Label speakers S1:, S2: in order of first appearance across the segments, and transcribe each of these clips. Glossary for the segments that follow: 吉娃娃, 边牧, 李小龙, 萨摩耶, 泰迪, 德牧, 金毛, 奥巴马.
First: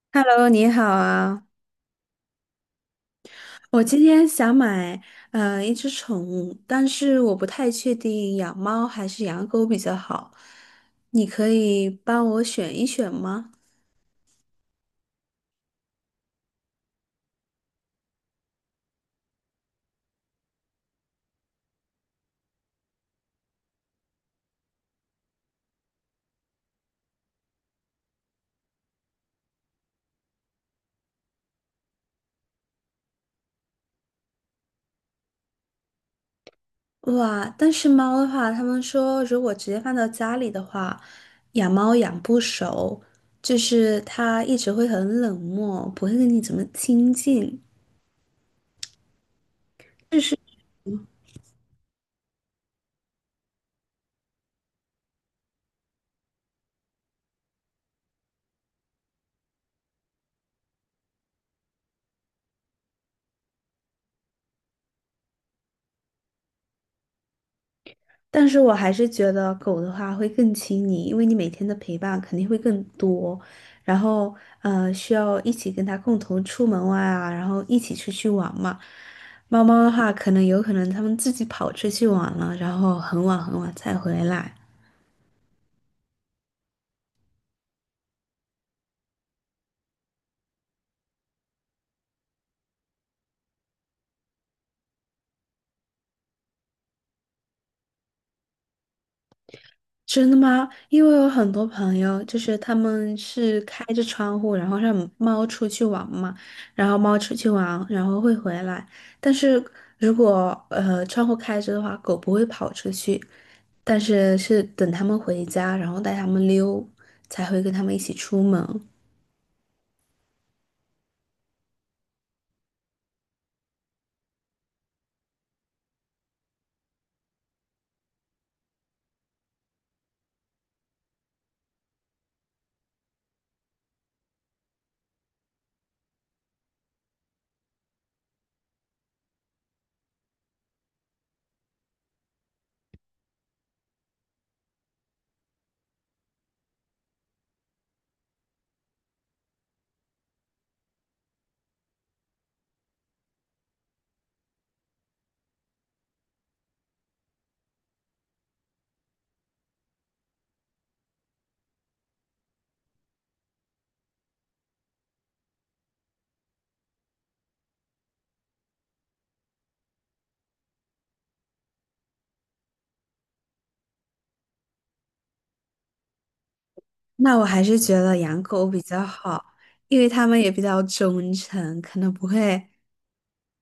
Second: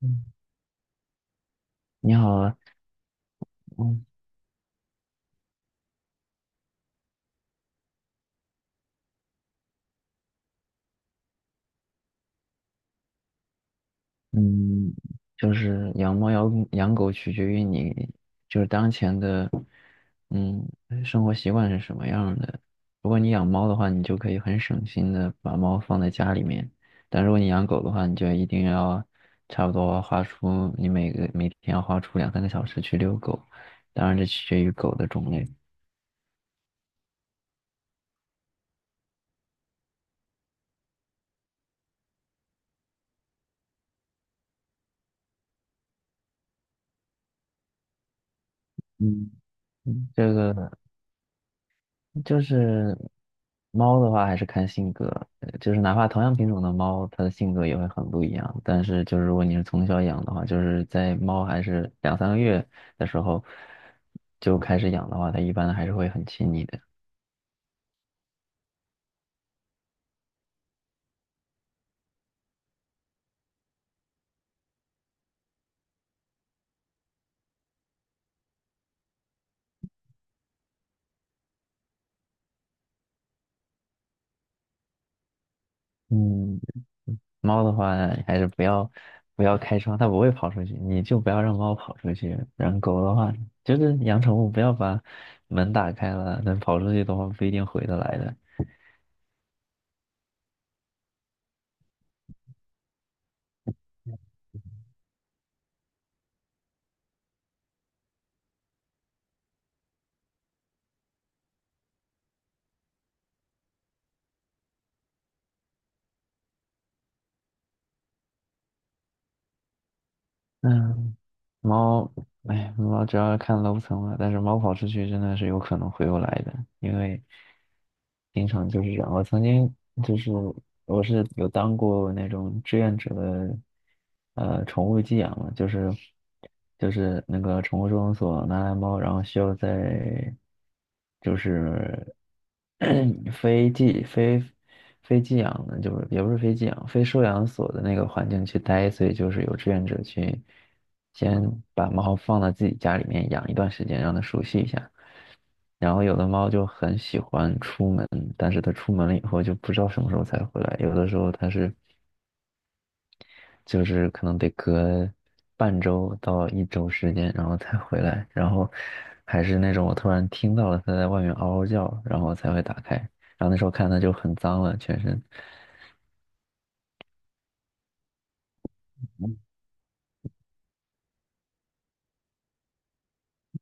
S1: 嗯，
S2: Hello，你好啊！
S1: 你好啊，
S2: 我今
S1: 嗯
S2: 天想买一只宠物，但是我不太确定养猫还是养狗比较好。你可以帮我选一选吗？
S1: 嗯，就是养猫养狗取决于你就是当前的嗯生活习惯是什么样的。如果你养猫的话，你就可以很省心的把猫放在家里面；但如果你养狗的话，你就一定要差不多花出你每天要花出两三个小时去遛狗。当然，这取决于狗的种类。
S2: 哇，但是猫的话，他们说如果直接放到家里的话，养猫养不熟，就是它一直会很冷漠，不会跟你怎么亲近。
S1: 嗯，
S2: 就
S1: 这
S2: 是。
S1: 个。就是猫的话，还是看性格，就是哪怕同样品种的猫，它的性格也会很不一样。但是，就是如果你是从小养的话，就是在猫还是两三个月的时候就开始养的话，它一般还是会很亲你的。
S2: 但是我还是觉得狗的话会更亲你，因为你每天的陪伴肯定会更多，然后需要一起跟它共同出门玩啊，然后一起出去玩嘛。猫猫的话，可能有可能它们自己跑出去玩了，然后很晚很晚才回来。
S1: 嗯，猫的话还是不要开窗，它不会跑出去，你就不要让猫跑出去。然后狗的话，就是养宠物不要把门打开了，但跑出去的话不一定回得来的。
S2: 真的吗？因为我有很多朋友，就是他们是开着窗户，然后让猫出去玩嘛，然后猫出去玩，然后会回来。但是如果窗户开着的话，狗不会跑出去，但是是等他们回家，然后带他们溜，才会跟他们一起出门。
S1: 嗯。猫，哎，猫主要是看楼层了，但是猫跑出去真的是有可能回不来的，因为经常就是这样。我曾经就是我是有当过那种志愿者的，宠物寄养嘛，就是那个宠物收容所拿来猫，然后需要在就是 非寄非非寄养的，就是也不是非寄养，非收养所的那个环境去待，所以就是有志愿者去先把猫放到自己家里面养一段时间，让它熟悉一下。然后有的猫就很喜欢出门，但是它出门了以后就不知道什么时候才回来，有的时候它是。就是可能得隔半周到一周时间，然后才回来，然后还是那种我突然听到了它在外面嗷嗷叫，然后才会打开，然后那时候看它就很脏了，全身。
S2: 那我还是觉得养狗比较好，因为它们也比较忠诚，可能不会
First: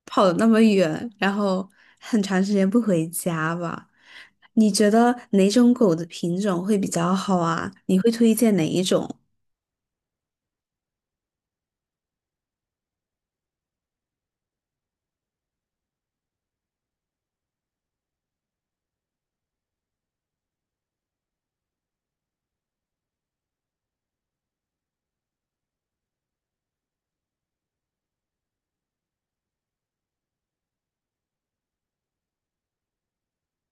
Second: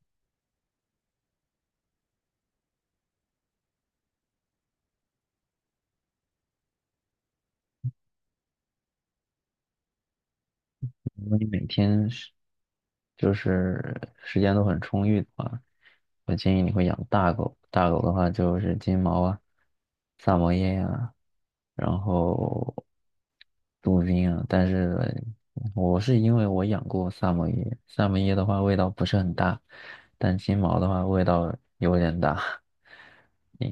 S2: 跑的那么远，然后很长时间不回家吧。你觉得哪种狗的品种会比较好啊？你会推荐哪一种？
S1: 如果你每天是就是时间都很充裕的话，我建议你会养大狗。大狗的话就是金毛啊、萨摩耶呀，然后杜宾啊。但是我是因为我养过萨摩耶，萨摩耶的话味道不是很大，但金毛的话味道有点大。嗯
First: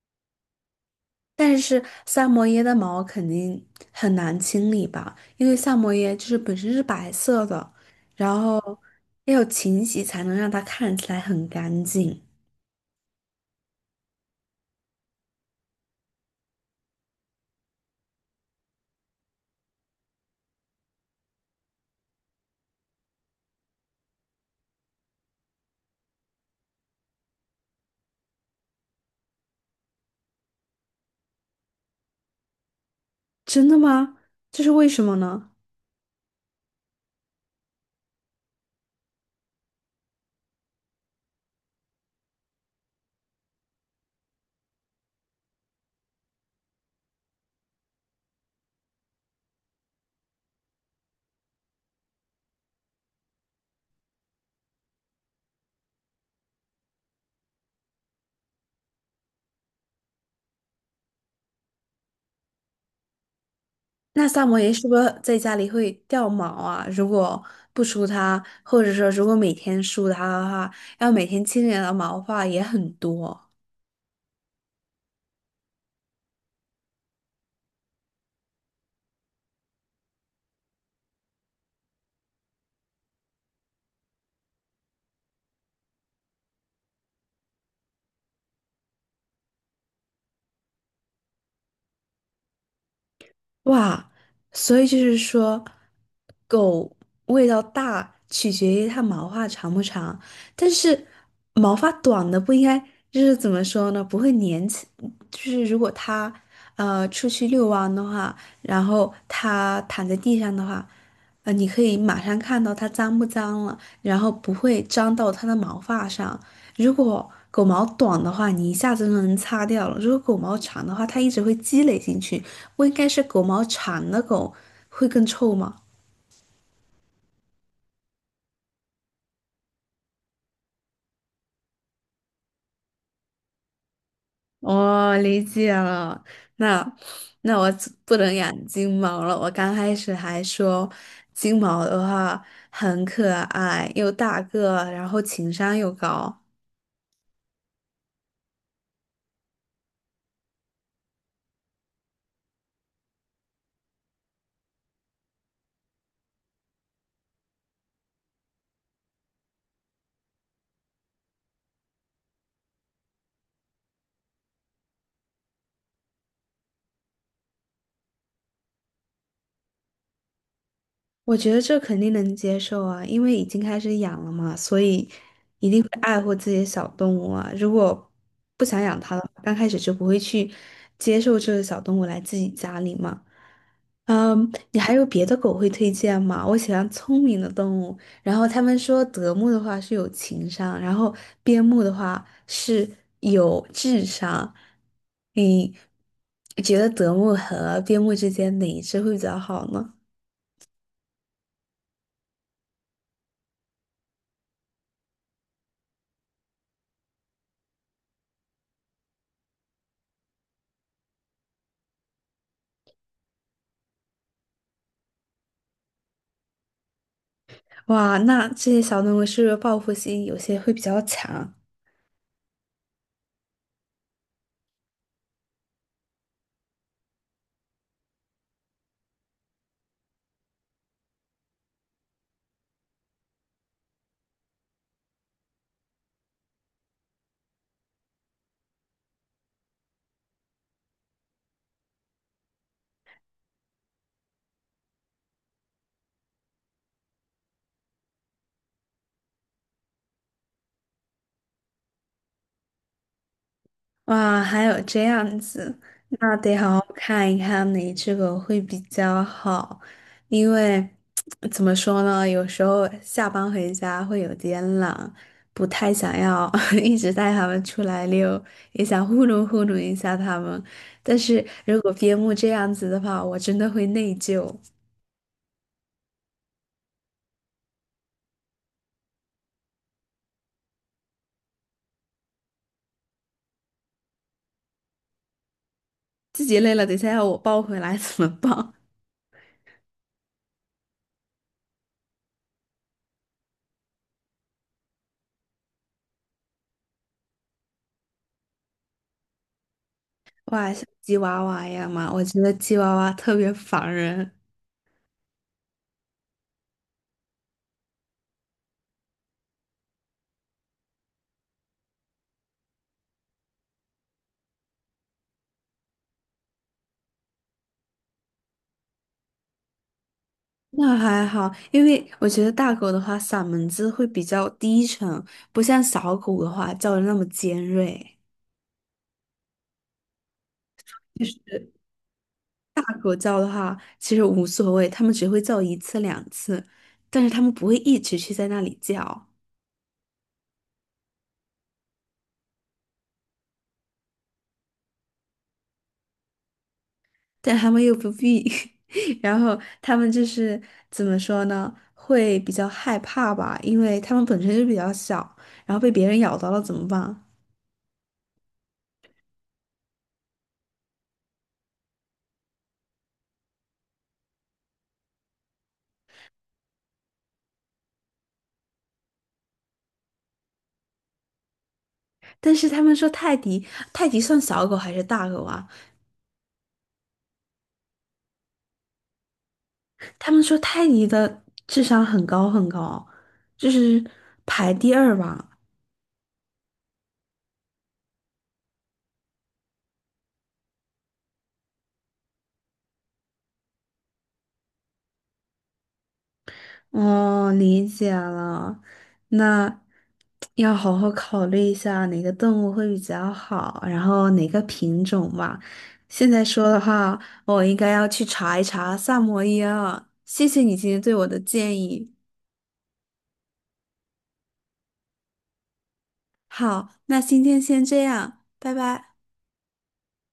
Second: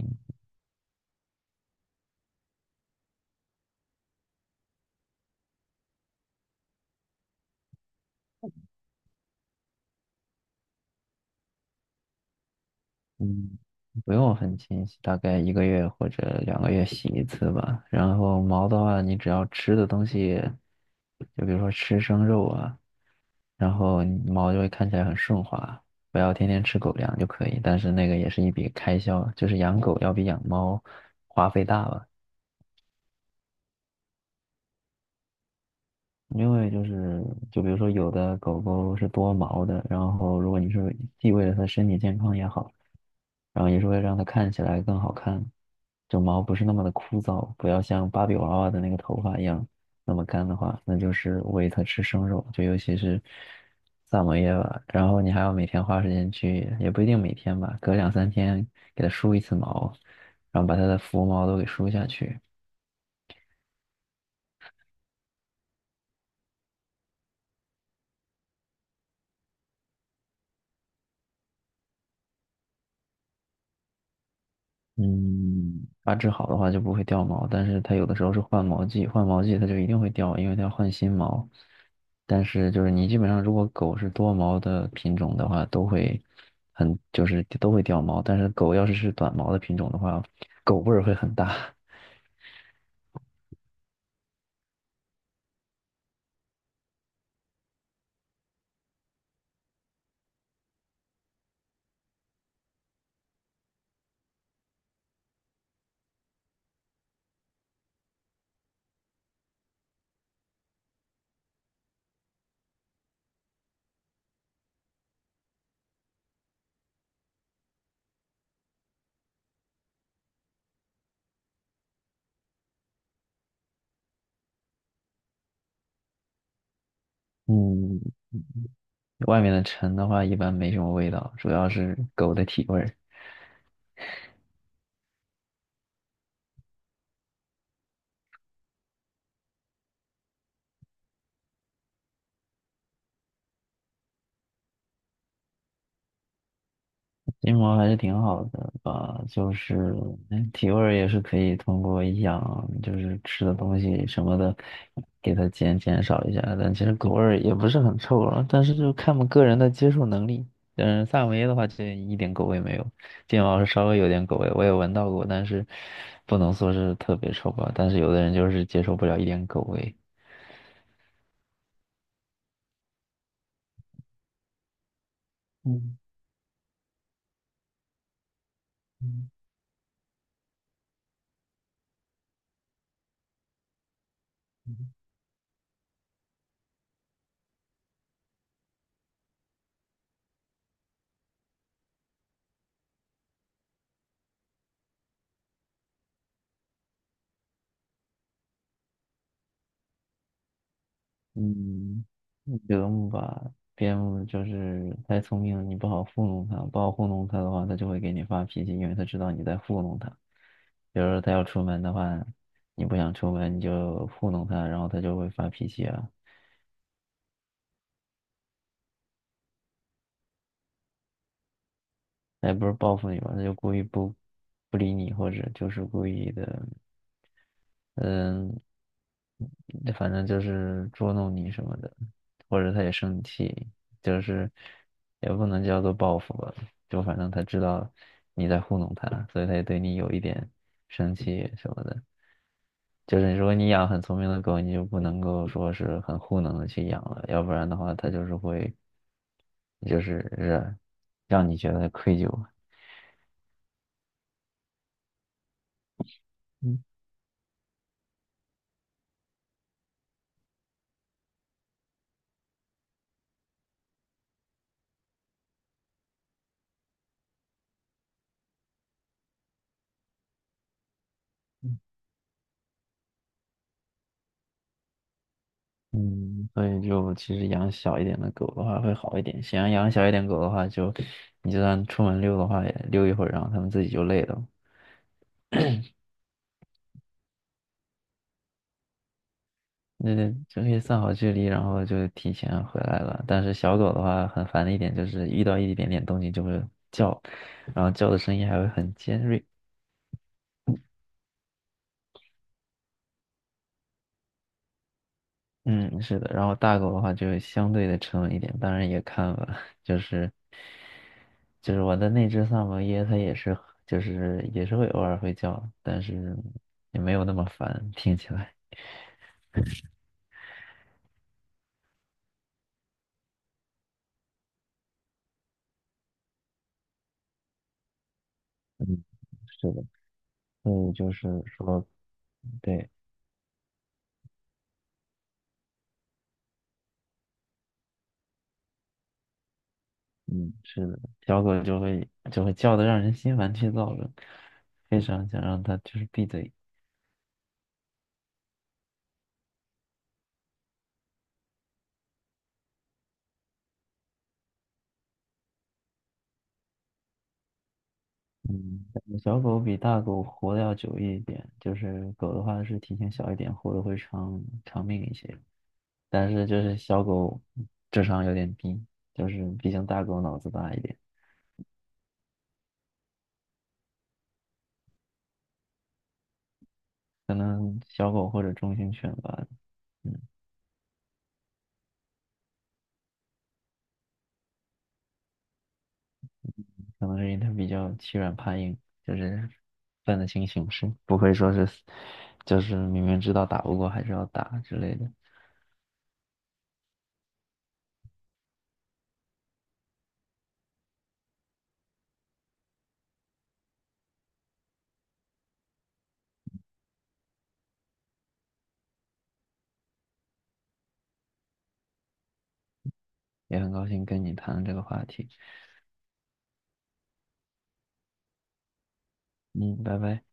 S2: 但是萨摩耶的毛肯定很难清理吧，因为萨摩耶就是本身是白色的，然后要有勤洗才能让它看起来很干净。
S1: 嗯，不用很勤洗，大概一个月或者两个月洗一次吧。然后毛的话，你只要吃的东西，就比如说吃生肉啊，然后你毛就会看起来很顺滑。不要天天吃狗粮就可以，但是那个也是一笔开销，就是养狗要比养猫花费大吧。
S2: 真的吗？这是为什么呢？
S1: 因为就是，就比如说有的狗狗是多毛的，然后如果你是既为了它身体健康也好，然后也是为了让它看起来更好看，就毛不是那么的枯燥，不要像芭比娃娃的那个头发一样那么干的话，那就是喂它吃生肉，就尤其是萨摩耶吧。然后你还要每天花时间去，也不一定每天吧，隔两三天给它梳一次毛，然后把它的浮毛都给梳下去。
S2: 那萨摩耶是不是在家里会掉毛啊？如果不梳它，或者说如果每天梳它的话，要每天清理的毛发也很多
S1: 嗯，把治好的话就不会掉毛，但是它有的时候是换毛季，换毛季它就一定会掉，因为它要换新毛。但是就是你基本上如果狗是多毛的品种的话，都会很就是都会掉毛，但是狗要是是短毛的品种的话，狗味儿会很大。
S2: 哇。所以就是说，狗味道大取决于它毛发长不长，但是毛发短的不应该就是怎么说呢？不会粘起，就是如果它出去遛弯的话，然后它躺在地上的话，你可以马上看到它脏不脏了。然后不会粘到它的毛发上。如果狗毛短的话，你一下子就能擦掉了；如果狗毛长的话，它一直会积累进去。不应该是狗毛长的狗会更臭吗？
S1: 嗯，外面的尘的话一般没什么味道，主要是狗的体味儿。
S2: 哦，理解了。那那我只不能养金毛了。我刚开始还说金毛的话很可爱，又大个，然后情商又高。
S1: 金毛还是挺好的吧，就是体味儿也是可以通过养，就是吃的东西什么的，给它减少一下。但其实狗味儿也不是很臭了，但是就看我们个人的接受能力。嗯，萨摩耶的话就一点狗味没有，金毛是稍微有点狗味，我也闻到过，但是不能说是特别臭吧。但是有的人就是接受不了一点狗味。
S2: 我觉得这肯定能接受啊，因为已经开始养了嘛，所以一定会
S1: 嗯
S2: 爱护自己的小动物啊。如果不想养它的话，
S1: 嗯
S2: 刚开始就不会去接受这个小动物来自己家里嘛。嗯，你还有别的狗会推荐吗？我喜欢聪明的动物，然后他们说德牧的话是有情商，然后边牧的话是有智商。你觉得德牧和边牧之间哪一只会比较好呢？
S1: 嗯，德牧吧，边牧就是太聪明了，你不好糊弄它，不好糊弄它的话，它就会给你发脾气，因为它知道你在糊弄它。比如说它要出门的话，你不想出门，你就糊弄它，然后它就会发脾气啊。
S2: 哇，那这些小动物是不是报复心有些会比较强？
S1: 它也不是报复你吧，它就故意不理你，或者就是故意的，嗯，反正就是捉弄你什么的，或者他也生气，就是也不能叫做报复吧，就反正他知道你在糊弄他，所以他也对你有一点生气什么的。就是如果你养很聪明的狗，你就不能够说是很糊弄的去养了，要不然的话，它就是会，就是让你觉得愧疚。
S2: 哇，还有这样子，那得好
S1: 嗯
S2: 好看一看哪只狗会比较好，因为 怎么说呢，有时候下班回家会有点懒，不太想要 一直带它们出来溜，也想糊弄糊弄一下它们。但是如果边牧这样子的话，我真的会内疚，
S1: 嗯，所以就其实养小一点的狗的话会好一点。想要养小一点狗的话就，你就算出门溜的话，也溜一会儿，然后它们自己就累了。
S2: 自己累了，等一下要我抱回来怎么办？
S1: 那就可以算好距离，然后就提前回来了。但是小狗的话，很烦的一点就是遇到一点点动静就会叫，然后叫的声音还会很尖锐。
S2: 哇，像吉娃娃一样嘛，我觉得吉娃娃特别烦人。
S1: 嗯，是的，然后大狗的话就相对的沉稳一点，当然也看了，就是就是我的那只萨摩耶，它也是就是也是会偶尔会叫，但是也没有那么烦，听起来。
S2: 那还好，因为我觉得大狗的话，嗓门子会比较低沉，不像小狗的话叫的那么尖锐。
S1: 嗯，是的，所以就
S2: 就
S1: 是
S2: 是
S1: 说，
S2: 大
S1: 对，
S2: 狗叫的话，其实无所谓，它们只会叫一次两次，但是它们不会一直去在那里叫，
S1: 嗯，是的，小狗就会叫的让人心烦气躁的，非常想让它就是闭嘴。
S2: 但它们又不必，然后它们就是怎么说呢，会比较害怕吧，因为它们本身就比较小，然后被别人咬到了怎么办？
S1: 嗯，小狗比大狗活的要久一点，就是狗的话是体型小一点，活的会长长命一些。但是就是小狗智商有点低，就是毕竟大狗脑子大一点，
S2: 但是他们说泰迪，泰迪算小狗还是大狗啊？
S1: 可能小狗或者中型犬吧，嗯，
S2: 他们说泰迪的智商很高很高，就是排第二吧。
S1: 可能是因为它比较欺软怕硬，就是分得清形势，不会说是就是明明知道打不过还是要打之类的。
S2: 哦，理解了，那要好好考虑一下哪个动物会比较好，然后哪个品种吧。现在说的话，我应该要去查一查萨摩耶了。谢谢你今天对我的建议。
S1: 也很高兴跟你谈论这个话题，
S2: 好，那今天先这样，拜拜。
S1: 嗯，拜拜。